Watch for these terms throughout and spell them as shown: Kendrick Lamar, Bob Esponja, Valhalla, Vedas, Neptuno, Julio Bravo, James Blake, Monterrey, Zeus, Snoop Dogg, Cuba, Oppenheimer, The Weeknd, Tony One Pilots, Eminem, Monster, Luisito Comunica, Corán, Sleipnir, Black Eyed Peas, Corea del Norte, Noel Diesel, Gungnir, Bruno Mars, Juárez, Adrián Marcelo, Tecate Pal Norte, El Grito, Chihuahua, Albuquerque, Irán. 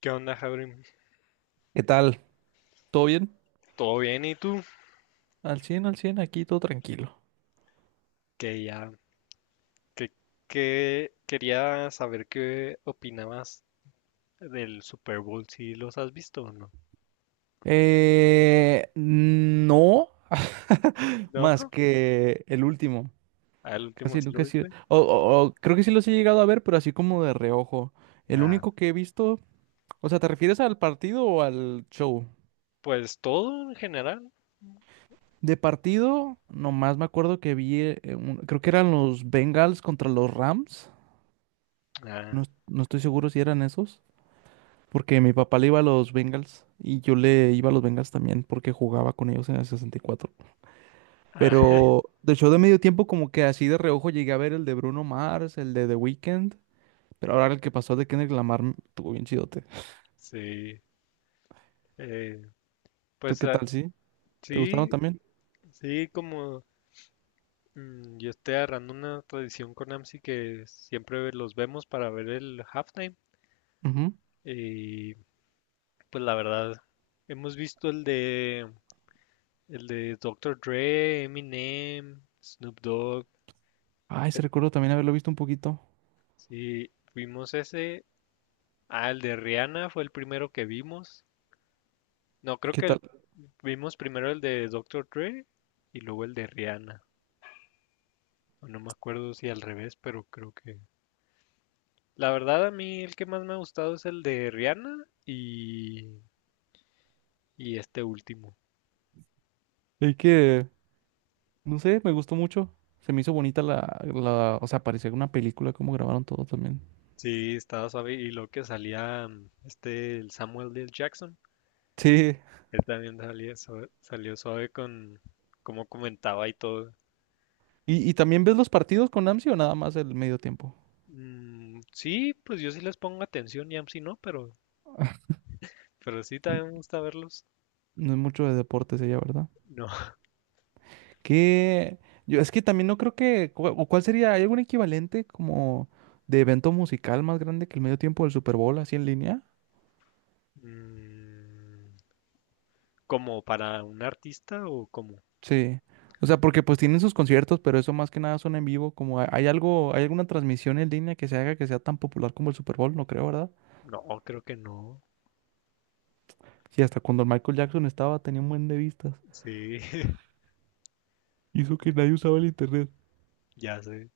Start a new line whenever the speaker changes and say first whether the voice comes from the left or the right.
left: ¿Qué onda, Jabrim?
right: ¿Qué tal? ¿Todo bien?
left: ¿Todo bien? ¿Y tú?
right: Al 100, al 100. Aquí todo tranquilo.
left: Que ya, que, que quería saber qué opinabas del Super Bowl, si los has visto o no.
right: No,
left: No,
right: más que el último.
left: al último
right: Casi
left: sí
right: nunca
left: lo
right: he sido.
left: viste.
right: O creo que sí los he llegado a ver, pero así como de reojo. El
left: Ah,
right: único que he visto. O sea, ¿te refieres al partido o al show?
left: pues todo en general.
right: De partido, nomás me acuerdo que vi. Creo que eran los Bengals contra los Rams. No,
left: Ah,
right: no estoy seguro si eran esos. Porque mi papá le iba a los Bengals y yo le iba a los Bengals también porque jugaba con ellos en el 64.
left: ah,
right: Pero del show de medio tiempo como que así de reojo llegué a ver el de Bruno Mars, el de The Weeknd, pero ahora el que pasó de Kendrick Lamar, estuvo bien chidote.
left: sí. Eh,
right: ¿Tú
left: pues
right: qué
left: ah,
right: tal, sí? ¿Te gustaron
left: sí,
right: también?
left: sí, como yo estoy agarrando una tradición con AMSI que siempre los vemos para ver el halftime.
right: Ujú.
left: Y pues la verdad, hemos visto el de el de Doctor Dre, Eminem, Snoop Dogg.
right: Ay, se recuerdo también haberlo visto un poquito.
left: Sí, vimos ese. Ah, el de Rihanna fue el primero que vimos. No,
right: ¿Y
left: creo
right: qué
left: que el-
right: tal?
left: vimos primero el de Doctor Dre y luego el de Rihanna. O no me acuerdo si al revés, pero creo que… La verdad, a mí el que más me ha gustado es el de Rihanna y este último.
right: Es que, no sé, me gustó mucho. Se me hizo bonita la, o sea, parecía una película como grabaron todo también.
left: Sí, estaba suave. Y lo que salía este, el Samuel L. Jackson.
right: Sí.
left: Él también salió suave con cómo comentaba y todo.
right: ¿Y también ves los partidos con AMSI o nada más el medio tiempo?
left: Sí, pues yo sí les pongo atención y si no, pero sí también me gusta verlos.
right: No es mucho de deportes ella, ¿verdad?
left: No.
right: Que yo es que también no creo que o cuál sería. ¿Hay algún equivalente como de evento musical más grande que el medio tiempo del Super Bowl así en línea?
left: Mm, ¿como para un artista o como?
right: Sí. O sea, porque pues tienen sus conciertos, pero eso más que nada son en vivo, como hay algo, hay alguna transmisión en línea que se haga que sea tan popular como el Super Bowl, no creo, ¿verdad?
left: No, creo que no.
right: Sí, hasta cuando el Michael Jackson estaba tenía un buen de vistas.
left: Sí,
right: Hizo que nadie usaba el internet.
left: ya sé.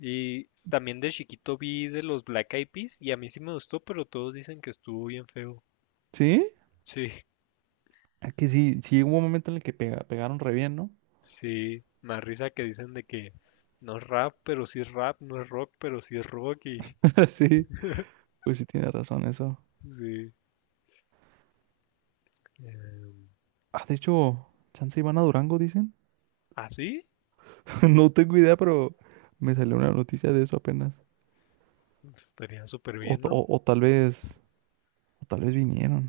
left: Y también de chiquito vi de los Black Eyed Peas y a mí sí me gustó, pero todos dicen que estuvo bien feo.
right: ¿Sí?
left: Sí,
right: Es que sí, sí hubo un momento en el que pegaron re bien, ¿no?
left: sí, más risa que dicen de que no es rap, pero sí es rap, no es rock, pero sí es rock y
right: Sí, pues sí tiene razón eso.
left: sí.
right: Ah, de hecho, chance iban a Durango, dicen.
left: ¿Así?
right: No tengo idea, pero me salió una noticia de eso apenas.
left: Estaría súper
right: O,
left: bien,
right: ta-
left: ¿no?
right: o- o tal vez, o tal vez vinieron.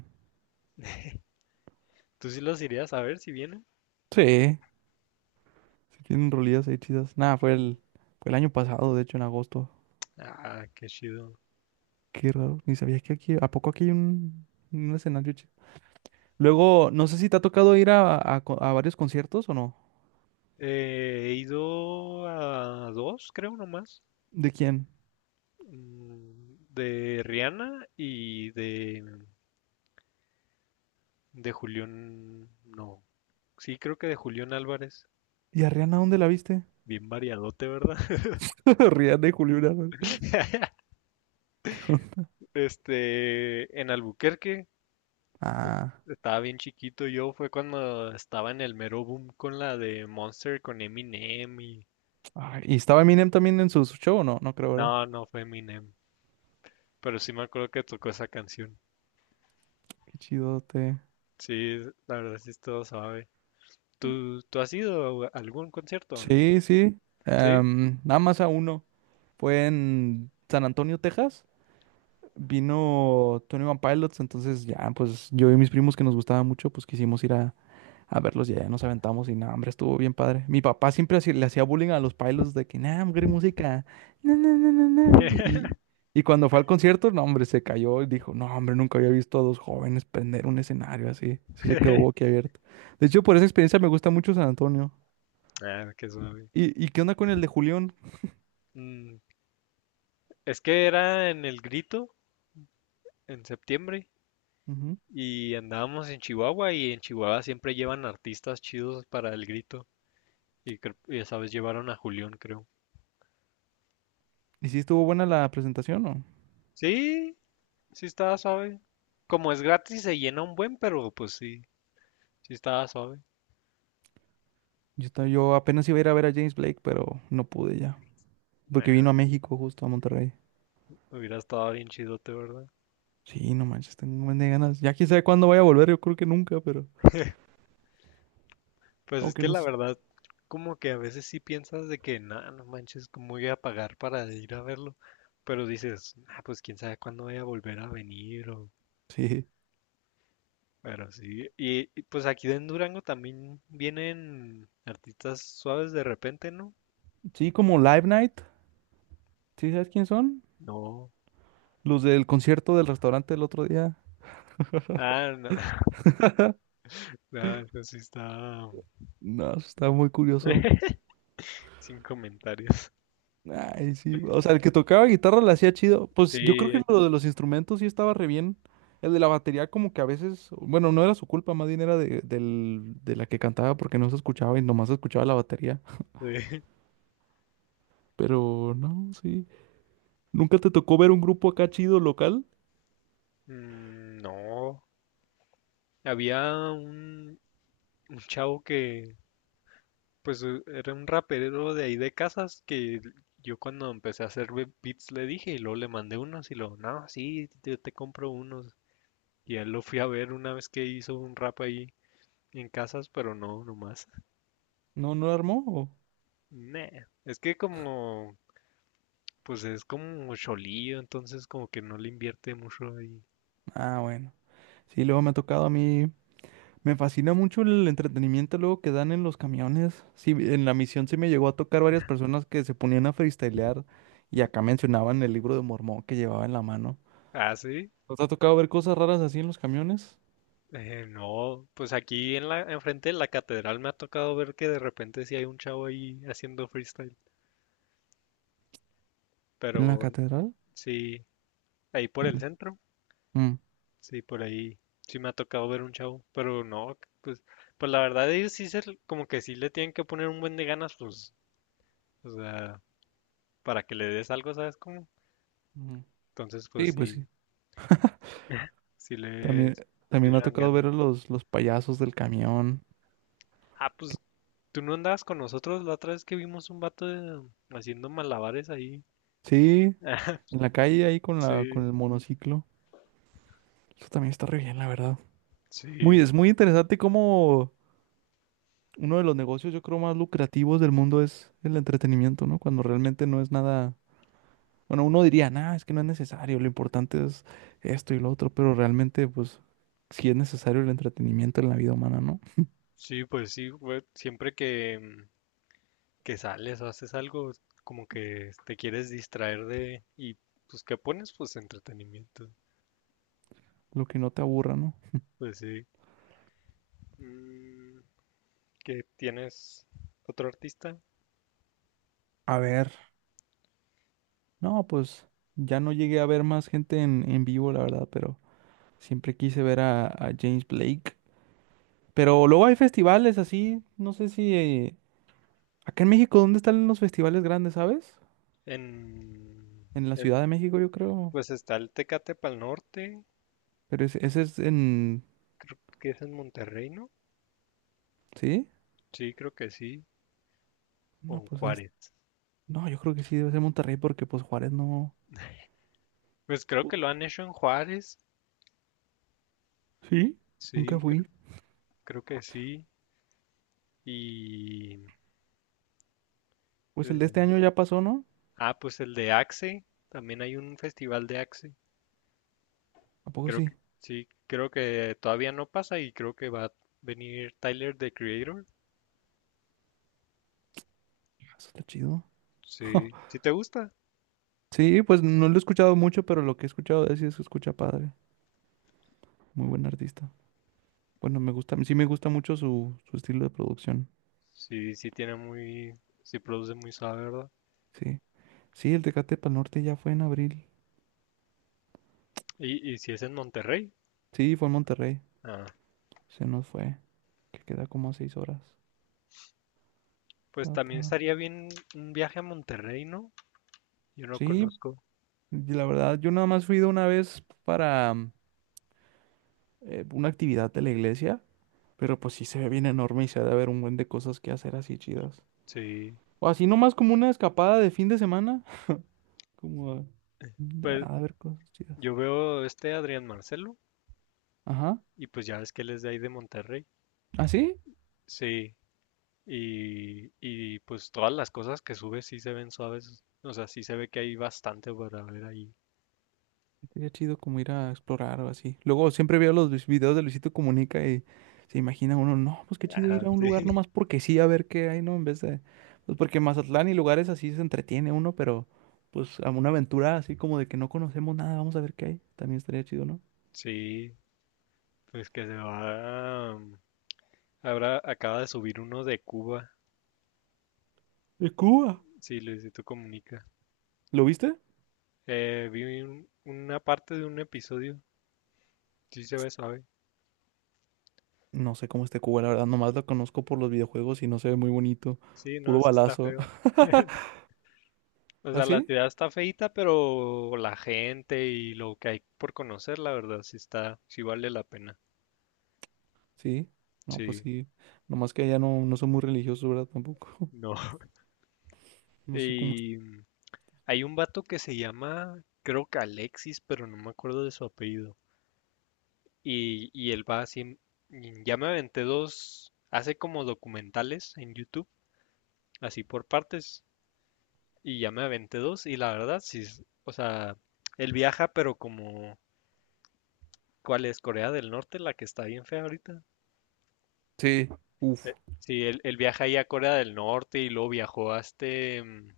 left: ¿Tú sí los irías a ver si vienen?
right: Sí, sí tienen rolillas ahí chidas. Nada, fue el año pasado, de hecho, en agosto.
left: Ah, qué chido.
right: Qué raro, ni sabía que aquí, ¿a poco aquí hay un escenario chido? Luego, no sé si te ha tocado ir a varios conciertos o no.
left: He ido a dos, creo nomás.
right: ¿De quién?
left: De Rihanna y de de Julián. No. Sí, creo que de Julián Álvarez.
right: ¿Y a Rihanna dónde la viste?
left: Bien variadote, ¿verdad?
right: Rihanna y Julio Bravo.
left: Este, en Albuquerque.
right: Ah,
left: Estaba bien chiquito yo, fue cuando estaba en el mero boom con la de Monster con Eminem y…
right: ay, ¿y estaba Eminem también en su show o no? No creo, ¿verdad?
left: No, no fue Eminem, pero sí me acuerdo que tocó esa canción.
right: Qué chidote.
left: Sí, la verdad sí es todo suave. ¿Tú has ido a algún concierto o no?
right: Sí, sí.
left: ¿Sí?
right: Nada más a uno. Fue en San Antonio, Texas. Vino Tony One Pilots, entonces ya, pues yo y mis primos que nos gustaba mucho, pues quisimos ir a verlos y ya nos aventamos y nada, hombre, estuvo bien padre. Mi papá siempre le hacía bullying a los Pilots de que, nah, hombre, música. No, no, no, no, no". Y cuando fue al concierto, no, hombre, se cayó y dijo, no, hombre, nunca había visto a dos jóvenes prender un escenario así. Sí se quedó boquiabierto. De hecho, por esa experiencia me gusta mucho San Antonio.
left: Ah, qué suave.
right: ¿Y qué onda con el de Julián?
left: Mm, es que era en El Grito, en septiembre, y andábamos en Chihuahua, y en Chihuahua siempre llevan artistas chidos para El Grito, y, y esa vez llevaron a Julián, creo.
right: ¿Y si estuvo buena la presentación o?
left: Sí, sí estaba suave. Como es gratis, se llena un buen, pero pues sí, sí estaba suave.
right: Yo, yo apenas iba a ir a ver a James Blake, pero no pude ya. Porque
left: Nah,
right: vino a México, justo a Monterrey.
left: hubiera estado bien chidote, ¿verdad?
right: Sí, no manches, tengo un buen de ganas. Ya quién sabe cuándo vaya a volver, yo creo que nunca, pero.
left: Pues es
right: Aunque
left: que
right: no
left: la
right: sé.
left: verdad, como que a veces sí piensas de que, no, no manches, ¿cómo voy a pagar para ir a verlo? Pero dices, ah, pues quién sabe cuándo voy a volver a venir o…
right: Sí.
left: Pero sí, pues aquí en Durango también vienen artistas suaves de repente, ¿no?
right: Sí, como Live Night. ¿Sí sabes quién son?
left: No.
right: Los del concierto del restaurante del otro día.
left: Ah, no, no, eso sí está
right: No, eso está muy curioso.
left: sin comentarios.
right: Ay, sí. O sea, el que tocaba guitarra la hacía chido. Pues yo
left: Sí,
right: creo que lo de los instrumentos sí estaba re bien. El de la batería como que a veces, bueno, no era su culpa, más bien era de, de la que cantaba porque no se escuchaba y nomás se escuchaba la batería.
left: sí.
right: Pero no, sí. ¿Nunca te tocó ver un grupo acá chido local?
left: Mm, no. Había un, un chavo que pues era un rapero de ahí de Casas que yo cuando empecé a hacer beats le dije y luego le mandé unos y luego, no, sí, yo te compro unos. Y él lo fui a ver una vez que hizo un rap ahí en Casas, pero no, nomás.
right: ¿No, no lo armó? O?
left: Nah. Pues es como cholillo, entonces como que no le invierte mucho ahí.
right: Ah, bueno. Sí, luego me ha tocado a mí. Me fascina mucho el entretenimiento luego que dan en los camiones. Sí, en la misión sí me llegó a tocar varias personas que se ponían a freestylear y acá mencionaban el libro de Mormón que llevaba en la mano.
left: Ah, sí.
right: ¿Nos ha tocado ver cosas raras así en los camiones?
left: No, pues aquí en la, enfrente de la catedral me ha tocado ver que de repente sí hay un chavo ahí haciendo freestyle,
right: ¿En la
left: pero
right: catedral?
left: sí, ahí por el
right: Mm,
left: centro.
right: mm,
left: Sí, por ahí sí me ha tocado ver un chavo, pero no, pues, pues la verdad ellos sí se, como que sí le tienen que poner un buen de ganas, pues, o sea, para que le des algo, ¿sabes cómo?
right: ujú.
left: Entonces, pues
right: Sí, pues sí.
left: sí, sí le,
right: También,
left: le
right: también me ha
left: echan
right: tocado
left: ganas.
right: ver a los payasos del camión.
left: Ah, pues,
right: Que-
left: ¿tú no andabas con nosotros la otra vez que vimos un vato haciendo malabares ahí?
right: sí, en la calle ahí con con
left: Sí,
right: el monociclo. Eso también está re bien, la verdad. Muy,
left: sí,
right: es muy interesante cómo uno de los negocios, yo creo, más lucrativos del mundo es el entretenimiento, ¿no? Cuando realmente no es nada, bueno, uno diría, nada, es que no es necesario, lo importante es esto y lo otro, pero realmente, pues, sí es necesario el entretenimiento en la vida humana, ¿no?
left: sí, pues sí, güey, siempre que, que sales o haces algo, como que te quieres distraer de, y pues, ¿qué pones? Pues entretenimiento.
right: Lo que no te aburra, ¿no?
left: Pues sí. Mm, ¿qué tienes otro artista?
right: A ver, no, pues, ya no llegué a ver más gente en vivo, la verdad, pero siempre quise ver a James Blake. Pero luego hay festivales así, no sé si... Eh, acá en México, ¿dónde están los festivales grandes, sabes?
left: En…
right: En la
left: eh,
right: Ciudad de México, yo creo.
left: pues está el Tecate Pal Norte,
right: Pero ese es en...
left: creo que es en Monterrey, ¿no?
right: ¿Sí?
left: Sí, creo que sí. O
right: No,
left: en
right: pues es-
left: Juárez.
right: No, yo creo que sí debe ser Monterrey porque pues Juárez no...
left: Pues creo que
right: pudo.
left: lo han hecho en Juárez.
right: ¿Sí?
left: Sí,
right: Nunca
left: creo,
right: fui.
left: creo que sí. Y…
right: Pues el de este
left: eh,
right: año ya pasó, ¿no?
left: ah, pues el de Axe. También hay un festival de Axe.
right: ¿A poco
left: Creo
right: sí?
left: que sí, creo que todavía no pasa y creo que va a venir Tyler, the Creator.
right: Ah, eso está chido.
left: Sí, si te gusta.
right: Sí, pues no lo he escuchado mucho, pero lo que he escuchado de él sí se escucha padre. Muy buen artista. Bueno, me gusta, sí me gusta mucho su estilo de producción.
left: Sí, sí produce muy suave, ¿verdad?
right: Sí. Sí, el Tecate Pa'l Norte ya fue en abril.
left: Y si es en Monterrey,
right: Sí, fue en Monterrey.
left: ah,
right: Se nos fue. Que queda como a 6 horas.
left: pues
right: Ta,
left: también
right: ta.
left: estaría bien un viaje a Monterrey, ¿no? Yo no
right: Sí,
left: conozco.
right: y la verdad, yo nada más fui de una vez para una actividad de la iglesia, pero pues sí se ve bien enorme y se ha de haber un buen de cosas que hacer así chidas.
left: Sí,
right: O así nomás como una escapada de fin de semana, como a,
left: pues
right: a ver cosas chidas.
left: yo veo este Adrián Marcelo
right: Ajá.
left: y pues ya ves que él es de ahí de Monterrey.
right: ¿Así?
left: Sí, y pues todas las cosas que sube sí se ven suaves, o sea, sí se ve que hay bastante para ver ahí.
right: Sería chido como ir a explorar o así. Luego siempre veo los videos de Luisito Comunica y se imagina uno, no, pues qué chido
left: Ah,
right: ir a un
left: sí,
right: lugar nomás porque sí, a ver qué hay, ¿no? En vez de, pues porque en Mazatlán y lugares así se entretiene uno, pero pues a una aventura así como de que no conocemos nada, vamos a ver qué hay. También estaría chido, ¿no?
left: sí, pues que se va, ahora acaba de subir uno de Cuba.
right: ¡Es Cuba!
left: Sí, Luisito Comunica.
right: ¿Lo viste?
left: Vi una parte de un episodio. Sí se ve suave.
right: No sé cómo esté Cuba, la verdad, nomás lo conozco por los videojuegos y no se ve muy bonito.
left: Sí, no,
right: Puro
left: sí está
right: balazo.
left: feo. O
right: ¿Ah,
left: sea, la
right: sí?
left: ciudad está feita, pero la gente y lo que hay por conocer, la verdad, sí está, sí vale la pena.
right: Sí. No, pues
left: Sí,
right: sí. Nomás que allá no, no son muy religiosos, ¿verdad? Tampoco.
left: no.
right: No sé cómo.
left: Y hay un vato que se llama, creo que Alexis, pero no me acuerdo de su apellido. Y él va así, ya me aventé dos, hace como documentales en YouTube, así por partes. Y ya me aventé dos y la verdad, sí, o sea, él viaja, pero como, ¿cuál es? Corea del Norte, la que está bien fea ahorita.
right: Sí, uf,
left: Sí, él viaja ahí a Corea del Norte y luego viajó a este,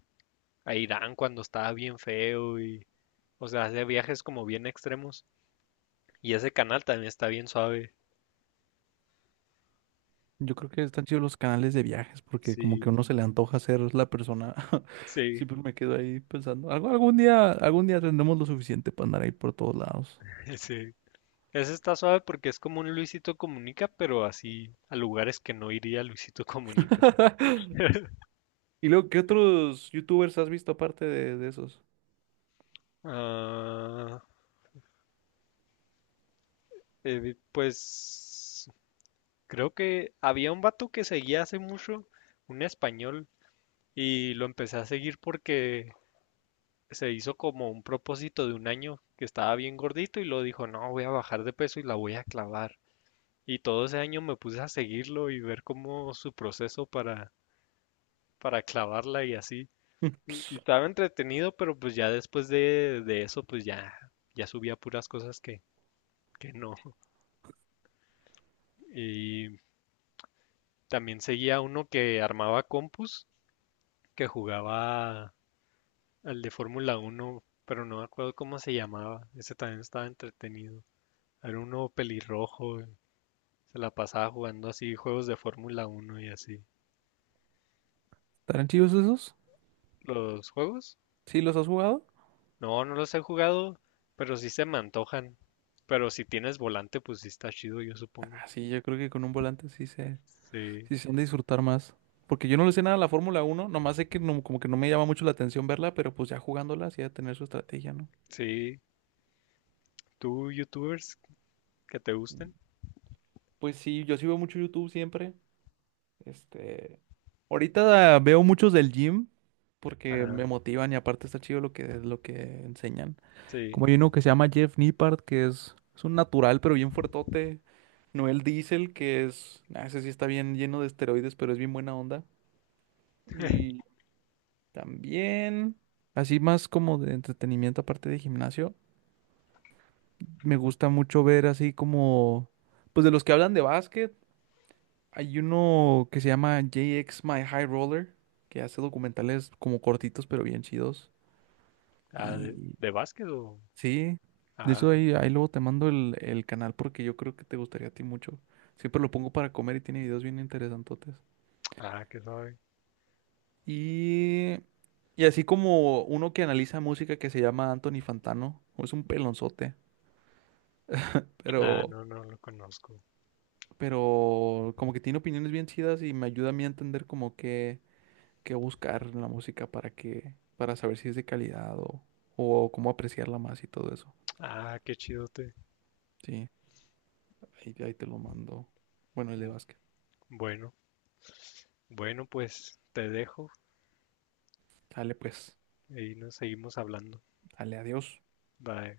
left: a Irán cuando estaba bien feo y, o sea, hace viajes como bien extremos. Y ese canal también está bien suave.
right: yo creo que están chidos los canales de viajes porque como que a
left: Sí,
right: uno se le antoja ser la persona.
left: sí,
right: Siempre me quedo ahí pensando, algo- algún día tendremos lo suficiente para andar ahí por todos lados.
left: sí. Ese está suave porque es como un Luisito Comunica, pero así a lugares que no iría Luisito Comunica.
right: ¿Y luego qué otros youtubers has visto aparte de esos?
left: Ah, pues creo que había un vato que seguía hace mucho, un español, y lo empecé a seguir porque se hizo como un propósito de un año que estaba bien gordito y lo dijo, no, voy a bajar de peso y la voy a clavar. Y todo ese año me puse a seguirlo y ver cómo su proceso para clavarla y así.
right: Hmm.
left: Y estaba entretenido, pero pues ya después de eso, pues ya, ya subía puras cosas que no. Y también seguía uno que armaba compus, que jugaba al de Fórmula uno pero no me acuerdo cómo se llamaba. Ese también estaba entretenido. Era uno pelirrojo, y se la pasaba jugando así juegos de Fórmula uno y así.
right: ¿Estarán chidos esos?
left: ¿Los juegos?
right: ¿Sí los has jugado?
left: No, no los he jugado, pero sí se me antojan. Pero si tienes volante, pues sí está chido, yo supongo.
right: Ah, sí, yo creo que con un volante
left: Sí,
right: sí se han de disfrutar más. Porque yo no le sé nada a la Fórmula 1, nomás sé que no- como que no me llama mucho la atención verla, pero pues ya jugándola sí ha de tener su estrategia, ¿no?
left: sí. ¿Tú, youtubers que te
right: Mm.
left: gusten?
right: Pues sí, yo sí veo mucho YouTube siempre. Este, ahorita veo muchos del gym porque me
left: Ah,
right: motivan y aparte está chido lo que enseñan.
left: sí.
right: Como hay uno que se llama Jeff Nippard, que es un natural pero bien fuertote. Noel Diesel, que es, ah, ese sí está bien lleno de esteroides, pero es bien buena onda. Y también, así más como de entretenimiento aparte de gimnasio, me gusta mucho ver así como, pues de los que hablan de básquet. Hay uno que se llama JX My High Roller, que hace documentales como cortitos pero bien chidos.
left: Ah,
right: Y
left: de básquet o…?
right: sí, de
left: Ah,
right: hecho ahí luego te mando el canal porque yo creo que te gustaría a ti mucho. Siempre lo pongo para comer y tiene videos bien interesantotes.
left: ah, qué sabe.
right: Y, y así como uno que analiza música que se llama Anthony Fantano, es un pelonzote,
left: Ah,
right: pero,
left: no, no lo conozco.
right: pero como que tiene opiniones bien chidas y me ayuda a mí a entender como que qué buscar en la música para que, para saber si es de calidad o cómo apreciarla más y todo eso.
left: Ah, qué chidote.
right: Sí, ahí te lo mando. Bueno, el de básquet.
left: Bueno. Bueno, pues te dejo
right: Dale pues,
left: y nos seguimos hablando.
right: dale, adiós.
left: Bye.